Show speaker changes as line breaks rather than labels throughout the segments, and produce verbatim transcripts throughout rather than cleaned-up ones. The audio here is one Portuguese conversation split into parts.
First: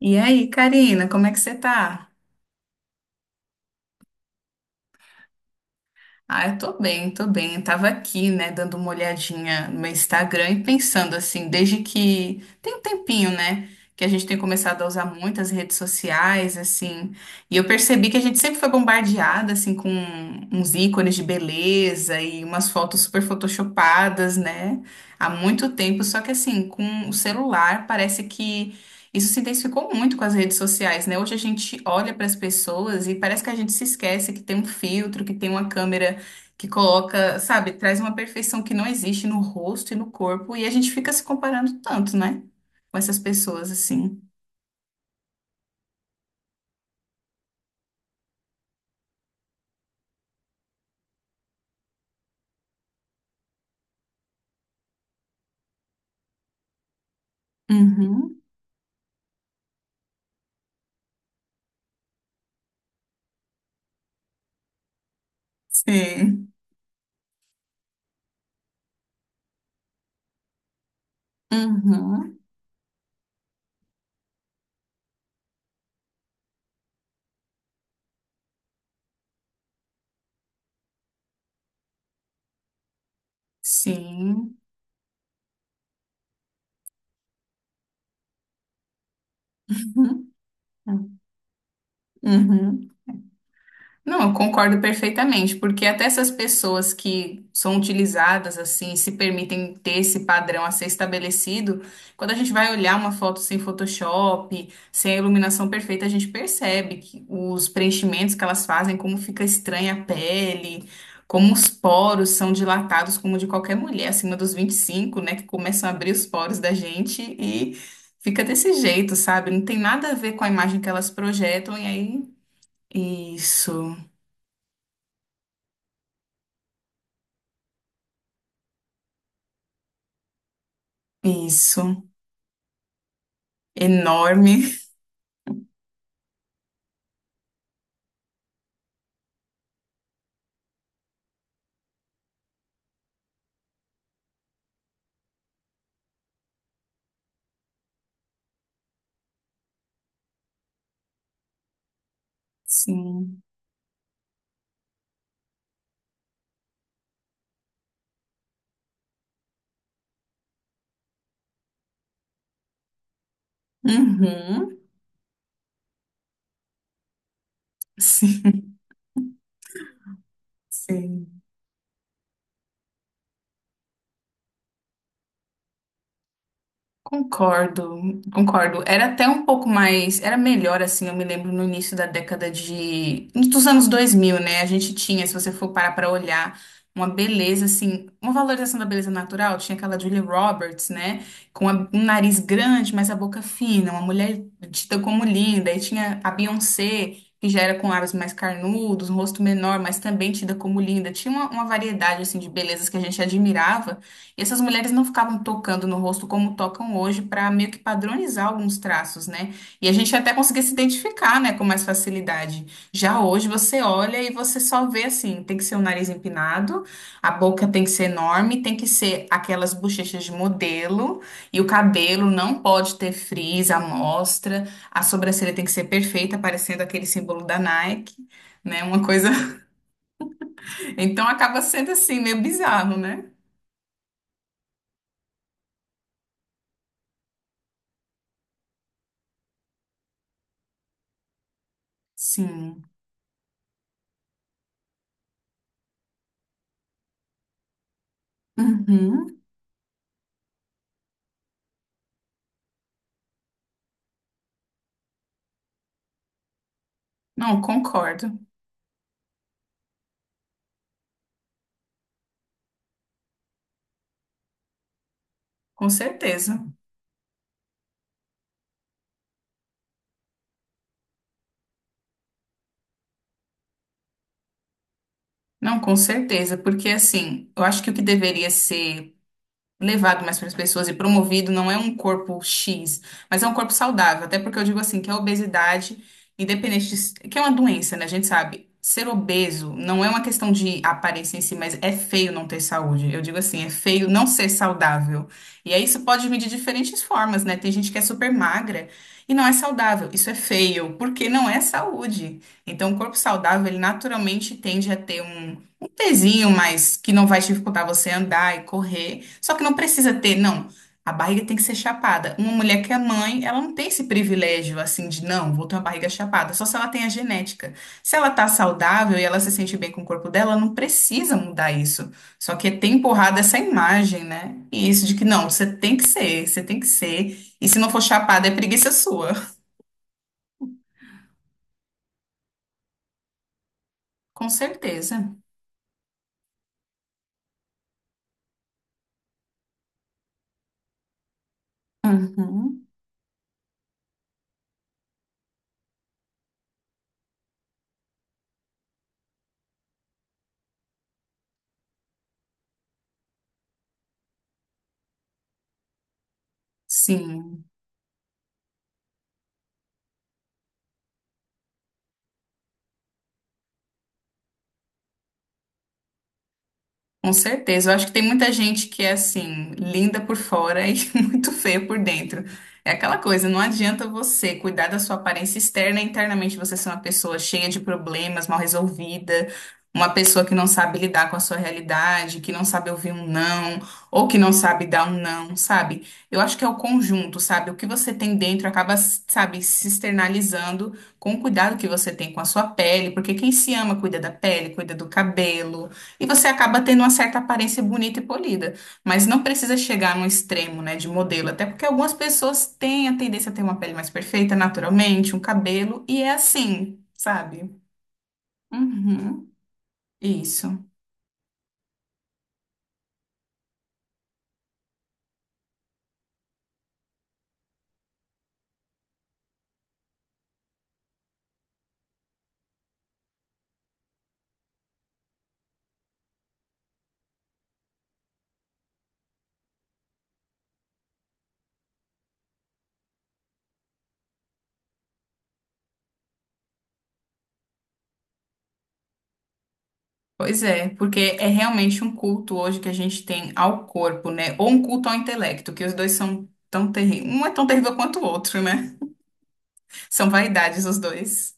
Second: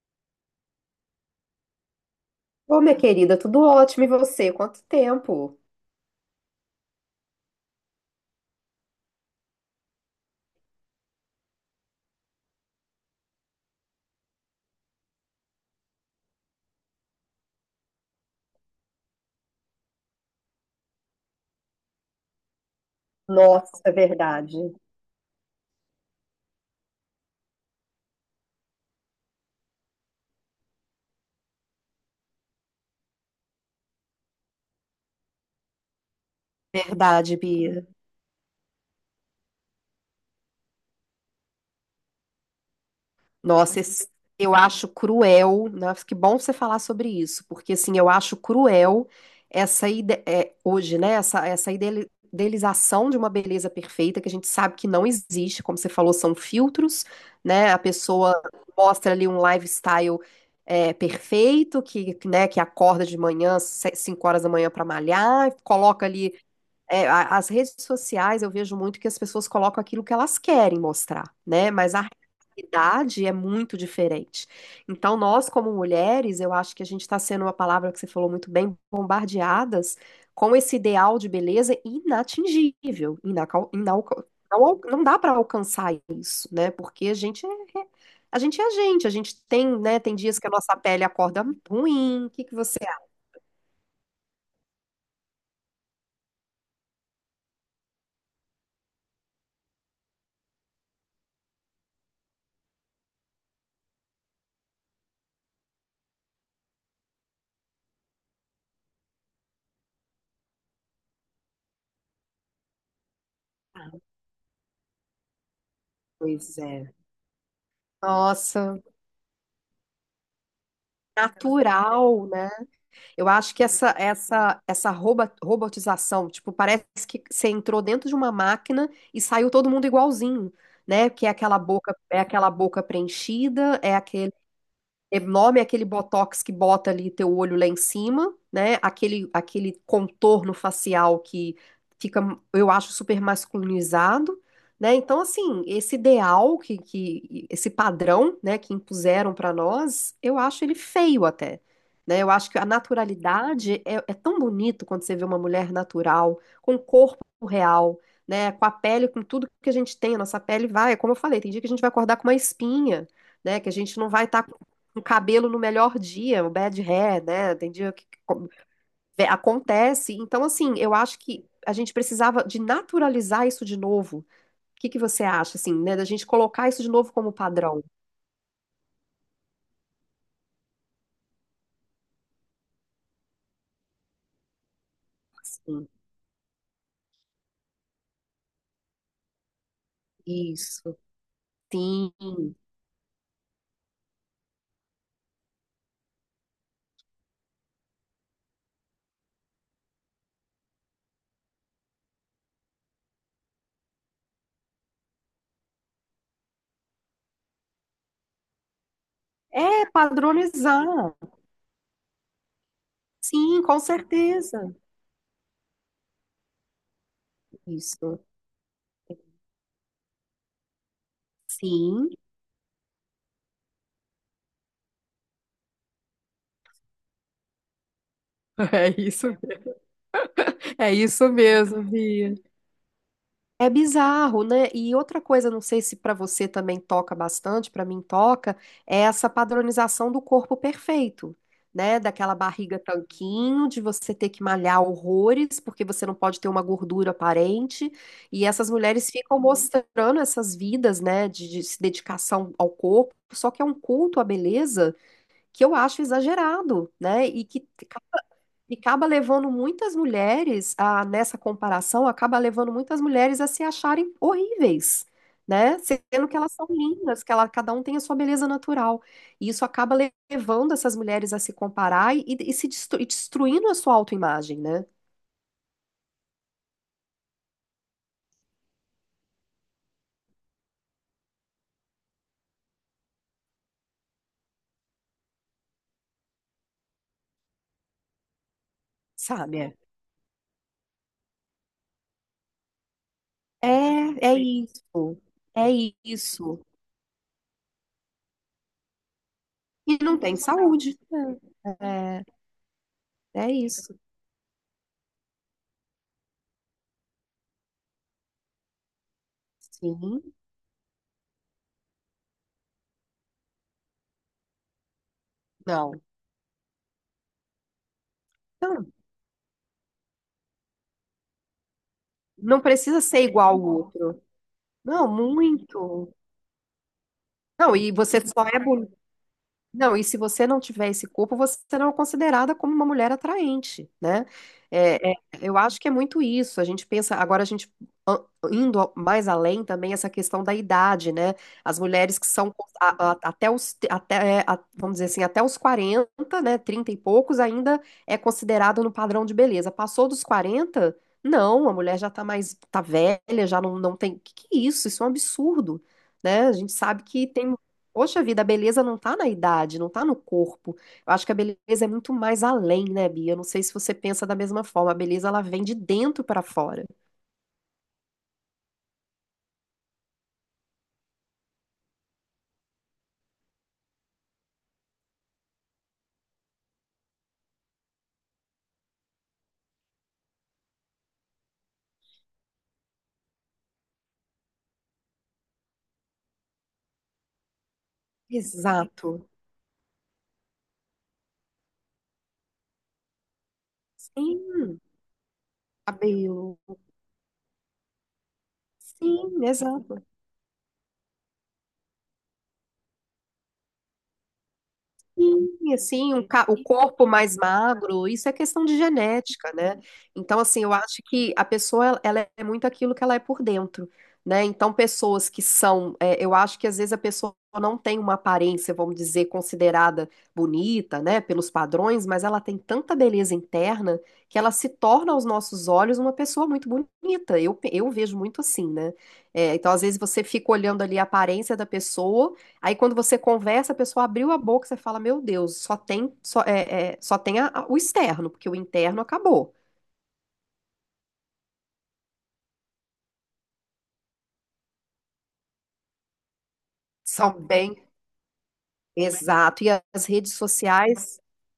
E aí, Karina, como é que você tá?
Ô, minha querida, tudo ótimo e você? Quanto tempo?
Ah, eu tô bem, tô bem. Eu tava aqui, né, dando uma olhadinha no meu Instagram e pensando assim, desde que tem um tempinho, né, que a gente tem começado a usar muitas redes sociais, assim, e eu percebi que a gente sempre foi bombardeada, assim, com uns ícones de beleza e umas fotos super
Nossa, é
photoshopadas,
verdade.
né, há muito tempo. Só que, assim, com o celular, parece que. Isso se intensificou muito com as redes sociais, né? Hoje a gente olha para as pessoas e parece que a gente se esquece que tem um filtro, que tem uma câmera que
Verdade,
coloca, sabe,
Bia.
traz uma perfeição que não existe no rosto e no corpo, e a gente fica se comparando tanto, né? Com essas pessoas,
Nossa, esse-
assim.
eu acho cruel, né? Que bom você falar sobre isso, porque assim, eu acho cruel essa ide- é, hoje, né? Essa, essa idele- idealização de uma beleza perfeita que a gente sabe que não existe, como você falou, são filtros, né? A pessoa
Uhum.
mostra ali um lifestyle é, perfeito, que, né, que acorda de manhã, se- cinco horas da manhã para malhar, coloca ali.
Sim.
É, a- as redes sociais eu vejo muito que as pessoas colocam aquilo que elas querem mostrar, né? Mas a
Uhum.
realidade é muito diferente. Então, nós, como mulheres, eu acho que a gente está sendo uma palavra que você falou muito bem, bombardeadas com esse ideal de beleza inatingível, inacal, inalca-
Sim.
não, al- não dá para alcançar isso, né? Porque a gente é, é- a gente é a gente, a gente tem, né? Tem
Uhum.
dias que a nossa pele acorda ruim. O que que você
Uhum. Não, eu concordo perfeitamente, porque até essas pessoas que são utilizadas assim, se permitem ter esse padrão a ser estabelecido, quando a gente vai olhar uma foto sem Photoshop, sem a iluminação perfeita, a gente percebe que os preenchimentos que elas fazem, como fica estranha a pele, como os poros são dilatados, como de qualquer
acha?
mulher acima dos vinte e cinco, né, que começam a abrir os poros
Pois
da
é.
gente e fica desse
Nossa,
jeito, sabe? Não tem nada a ver com a imagem que elas projetam e aí.
natural, né? Eu acho que essa
Isso.
essa essa roba- robotização, tipo, parece que você entrou dentro de uma máquina e saiu todo mundo igualzinho, né? Que é aquela
Isso,
boca, é aquela boca preenchida, é
enorme.
enorme. É aquele botox que bota ali teu olho lá em cima, né? Aquele, aquele contorno facial que fica, eu acho, super masculinizado, né? Então, assim, esse ideal que, que esse padrão, né, que impuseram para nós, eu acho ele feio até, né? Eu acho que a
Sim.
naturalidade é, é tão bonito quando você vê uma mulher natural, com corpo real, né? Com a pele, com tudo que a gente tem, a nossa pele vai, como eu falei, tem dia que a gente vai acordar com uma espinha, né, que a gente não vai estar
Uhum.
o cabelo no melhor dia, o bad hair, né? Tem dia que co-
Sim,
ve- acontece. Então, assim, eu acho
sim.
que a gente precisava de naturalizar isso de novo. O que que você acha, assim, né? Da gente colocar isso de novo como padrão.
Concordo, concordo. Era até um pouco mais, era melhor assim, eu me lembro no início da década de, dos anos dois mil, né? A gente tinha, se você for
Assim.
parar para olhar, uma beleza assim, uma valorização da beleza natural, tinha aquela Julia Roberts,
Isso,
né? Com a- um nariz
sim.
grande, mas a boca fina, uma mulher dita como linda, e tinha a Beyoncé, que já era com lábios mais carnudos, um rosto menor, mas também tida como linda. Tinha uma, uma variedade assim de belezas que a gente admirava. Essas mulheres não ficavam tocando no rosto como tocam hoje para meio que padronizar alguns traços, né?
É,
E a gente até conseguia se
padronizar.
identificar, né, com mais facilidade. Já hoje
Sim,
você
com
olha e você
certeza.
só vê assim, tem que ser o nariz empinado, a boca tem que ser
Isso.
enorme, tem que ser aquelas bochechas de modelo e o
Sim.
cabelo não pode ter frizz, amostra, a sobrancelha tem que ser perfeita, parecendo aquele símbolo da Nike, né?
É
Uma coisa.
isso, é
Então
isso
acaba
mesmo,
sendo assim
Bia.
meio bizarro, né?
É bizarro, né? E outra coisa, não sei se para você também toca bastante, para mim toca, é essa padronização do corpo perfeito, né? Daquela barriga
Sim.
tanquinho, de você ter que malhar horrores, porque você não pode ter uma gordura aparente. E essas mulheres
Uhum.
ficam mostrando essas vidas, né, de, de dedicação ao corpo, só que é um culto à beleza que eu acho exagerado, né? E
Não,
que
concordo,
e acaba levando muitas mulheres, a, nessa comparação, acaba levando muitas mulheres a se acharem horríveis, né?
com
Sendo que elas
certeza.
são lindas, que ela, cada um tem a sua beleza natural. E isso acaba le- levando essas mulheres a se comparar e, e se destru- e destruindo a sua autoimagem, né?
Não, com certeza, porque assim, eu acho que o que deveria ser levado mais para as pessoas e promovido, não é um corpo X, mas é um corpo saudável. Até porque eu digo assim, que a obesidade, independente de, s- que é uma doença, né? A gente sabe. Ser obeso
Sabe?
não é uma questão de aparência em si, mas é feio não ter saúde. Eu digo assim, é feio não
É, é
ser
isso.
saudável.
É
E aí isso pode vir de
isso.
diferentes formas, né? Tem gente que é super magra e não é
E
saudável.
não
Isso é
tem
feio,
saúde.
porque não é
É, é
saúde. Então, o corpo
é
saudável, ele
isso.
naturalmente tende a ter um pezinho, mas que não vai dificultar você andar e correr. Só que não precisa
Sim,
ter, não. A barriga tem que ser chapada. Uma mulher que é mãe, ela não tem esse privilégio assim de não, vou ter uma
não.
barriga chapada, só se ela tem a genética. Se ela tá
Não,
saudável e ela se sente bem com o corpo dela, ela não precisa mudar isso. Só
não
que tem
precisa ser
empurrado
igual
essa
ao outro.
imagem, né? E isso
Não,
de que não, você tem que
muito.
ser, você tem que ser. E
Não,
se não
e
for
você só
chapada, é
é
preguiça
bonita.
sua.
Não, e se você não tiver esse corpo, você não é considerada como uma mulher atraente, né?
Com
É, é,
certeza.
eu acho que é muito isso. A gente pensa, agora a gente a- indo ao- mais além também essa questão da idade, né? As mulheres que são
Uhum.
a- a- até os te- até, é, a- vamos dizer assim, até os quarenta, né? Trinta e poucos ainda é considerado no padrão de beleza. Passou dos quarenta não, a mulher já tá mais tá velha, já não, não tem. Que que é isso? Isso é um absurdo, né? A gente sabe que tem
Sim.
Poxa vida, a beleza não tá na idade, não tá no corpo. Eu acho que a beleza é muito mais além, né, Bia? Eu não sei se você pensa da mesma forma. A beleza, ela vem de dentro pra fora.
Com certeza. Eu acho que tem muita gente que é assim, linda por fora e muito feia por dentro. É aquela coisa, não adianta você cuidar da sua aparência externa, e internamente você ser uma pessoa cheia de problemas, mal resolvida, uma pessoa que não sabe lidar com a sua realidade, que não sabe ouvir um não, ou que não sabe dar um não, sabe? Eu acho que é o conjunto, sabe? O que você tem dentro acaba,
Exato.
sabe, se externalizando com o cuidado que você tem com a sua pele, porque quem se ama cuida da pele,
Sim,
cuida do cabelo e você
cabelo.
acaba tendo uma certa aparência bonita e polida, mas não
Sim,
precisa
exato.
chegar num extremo, né, de modelo, até porque algumas pessoas têm a tendência a ter uma pele mais perfeita naturalmente, um
Sim,
cabelo,
assim,
e
um
é
ca- o
assim,
corpo mais
sabe?
magro, isso é questão de
Uhum,
genética, né? Então, assim,
isso.
eu acho que a pessoa, ela ela é muito aquilo que ela é por dentro, né? Então, pessoas que são, é, eu acho que às vezes a pessoa não tem uma aparência, vamos dizer, considerada bonita, né, pelos padrões, mas ela tem tanta beleza interna que ela se torna aos nossos olhos uma pessoa muito bonita. Eu, pe- eu vejo muito assim, né? É, então, às vezes você fica olhando ali a aparência da pessoa. Aí quando você conversa, a pessoa abriu a boca, você fala, meu Deus, só tem, só, é, é, só tem a- a- o externo, porque o interno acabou.
Pois é, porque é realmente um culto hoje que a gente tem ao corpo, né? Ou um culto ao intelecto, que os dois são tão terríveis.
São
Um é tão
bem,
terrível quanto o outro, né?
exato. E as
São
redes
vaidades os
sociais
dois.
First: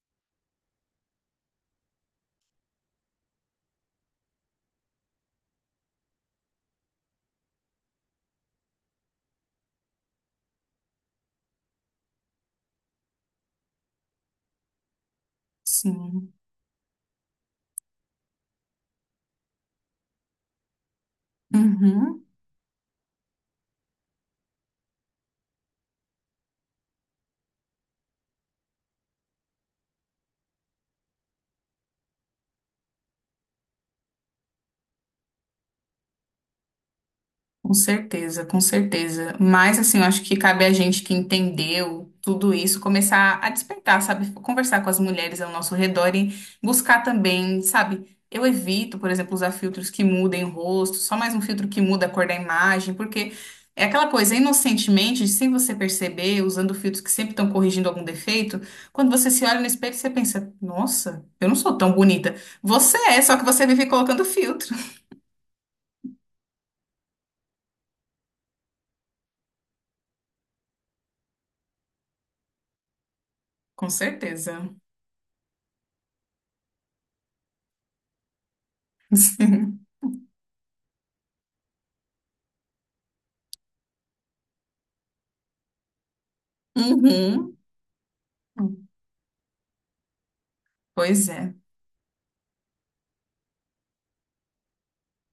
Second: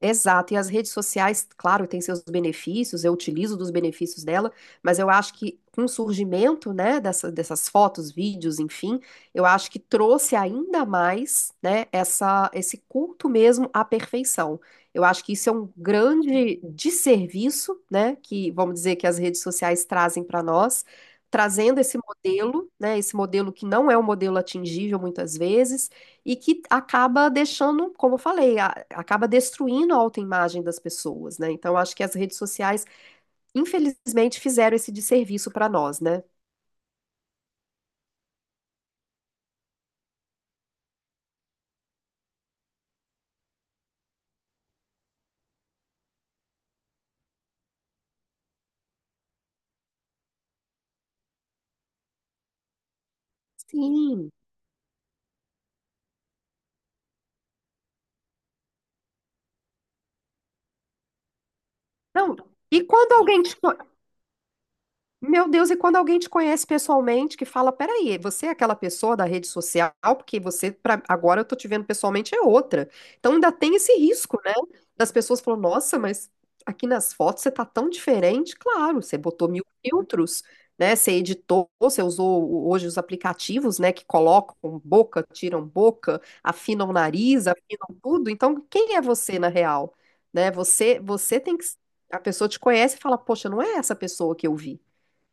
Exato, e as redes sociais, claro, têm seus benefícios, eu utilizo dos benefícios dela, mas eu acho que com o surgimento, né, dessa- dessas fotos, vídeos, enfim, eu acho que trouxe ainda mais, né, essa, esse culto mesmo à perfeição. Eu acho que isso é um
Sim.
grande desserviço, né, que vamos dizer que as redes sociais trazem para nós, trazendo esse
Uhum.
modelo, né, esse modelo que não é um modelo atingível muitas vezes e que acaba deixando, como eu falei, a- acaba destruindo a autoimagem das pessoas, né? Então, acho que as redes sociais, infelizmente, fizeram esse desserviço para nós, né?
Com certeza, com certeza. Mas, assim, eu acho que cabe a gente que entendeu tudo isso começar a despertar, sabe? Conversar com as mulheres ao nosso redor e buscar também, sabe? Eu evito, por exemplo, usar filtros que mudem o rosto, só mais um filtro que muda a cor da imagem, porque é aquela
Sim.
coisa, inocentemente, sem você perceber, usando filtros que sempre estão corrigindo algum defeito, quando você se olha no espelho, você pensa: nossa, eu não sou tão bonita.
Não. E
Você
quando
é, só
alguém
que
te
você vive colocando filtro.
Meu Deus, e quando alguém te conhece pessoalmente, que fala, peraí, você é aquela pessoa da rede social, porque você, pra, agora eu tô te vendo pessoalmente, é outra. Então ainda tem
Com
esse risco, né?
certeza.
Das pessoas falam, nossa, mas aqui nas fotos você tá tão diferente. Claro, você botou mil filtros, né? Você editou, você usou o- hoje os aplicativos, né? Que colocam boca, tiram boca, afinam o nariz,
Uhum.
afinam tudo. Então, quem é você na real? Né? Você,
Pois
você
é.
tem que. A pessoa te conhece e fala, poxa, não é essa pessoa que eu vi.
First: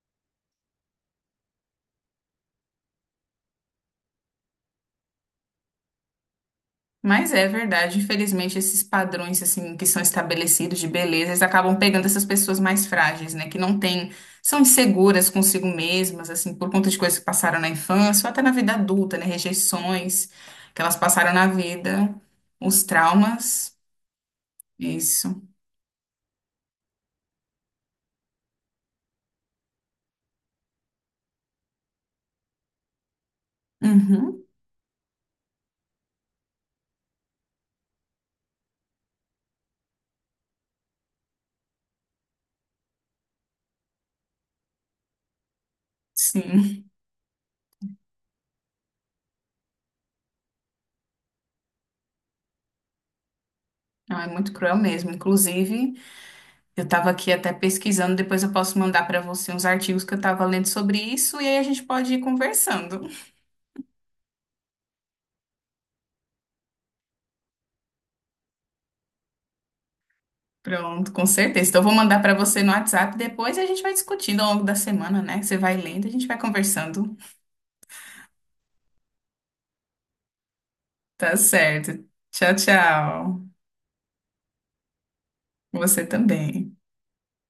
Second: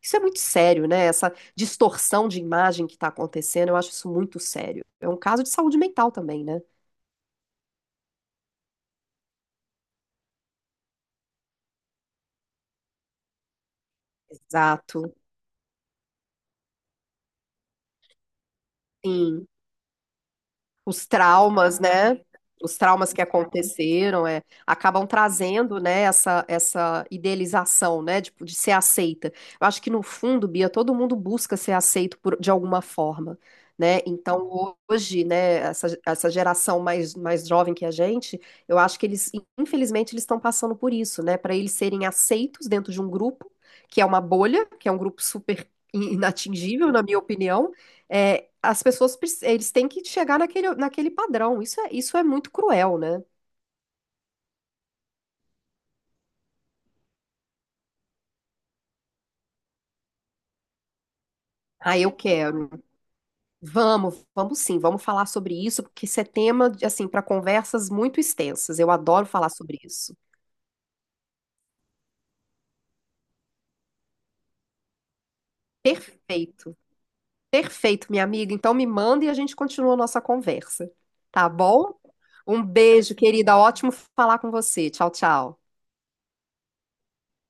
Isso é muito sério, né? Essa distorção de imagem que está acontecendo, eu acho isso muito sério. É um caso de saúde mental também, né?
Mas é verdade, infelizmente esses padrões assim que são estabelecidos de beleza, eles acabam pegando essas pessoas mais frágeis, né, que não têm, são
Exato.
inseguras consigo mesmas, assim, por conta de coisas que passaram na infância ou até na vida adulta, né,
Sim.
rejeições que elas
Os
passaram na
traumas,
vida,
né? Os
os
traumas que
traumas,
aconteceram, é, acabam
isso.
trazendo, né, essa, essa idealização, né, de, de ser aceita. Eu acho que no fundo, Bia, todo mundo busca ser aceito por- de alguma forma, né?
Uhum.
Então hoje, né, essa, essa geração mais, mais jovem que a gente, eu acho que eles, infelizmente, eles estão passando por isso, né? Para eles serem aceitos dentro de um grupo que é uma bolha, que é um grupo super
Sim,
inatingível, na minha opinião é, as pessoas prec- eles têm que chegar naquele, naquele padrão. Isso é, isso é muito cruel, né?
não, é muito cruel mesmo. Inclusive, eu estava aqui até pesquisando, depois eu posso mandar para você uns artigos que eu estava lendo sobre isso e aí a gente
Ah, eu
pode ir
quero.
conversando.
Vamos, vamos sim, vamos falar sobre isso, porque isso é tema, de, assim, para conversas muito extensas. Eu adoro falar sobre isso.
Pronto, com certeza. Então, eu vou mandar para você no WhatsApp depois e a gente vai discutindo ao longo da semana, né? Você vai lendo, a gente vai
Perfeito,
conversando.
perfeito, minha amiga. Então me manda e a gente continua a nossa conversa,
Tá
tá bom?
certo. Tchau,
Um beijo,
tchau.
querida. Ótimo falar com você. Tchau, tchau.
Você também.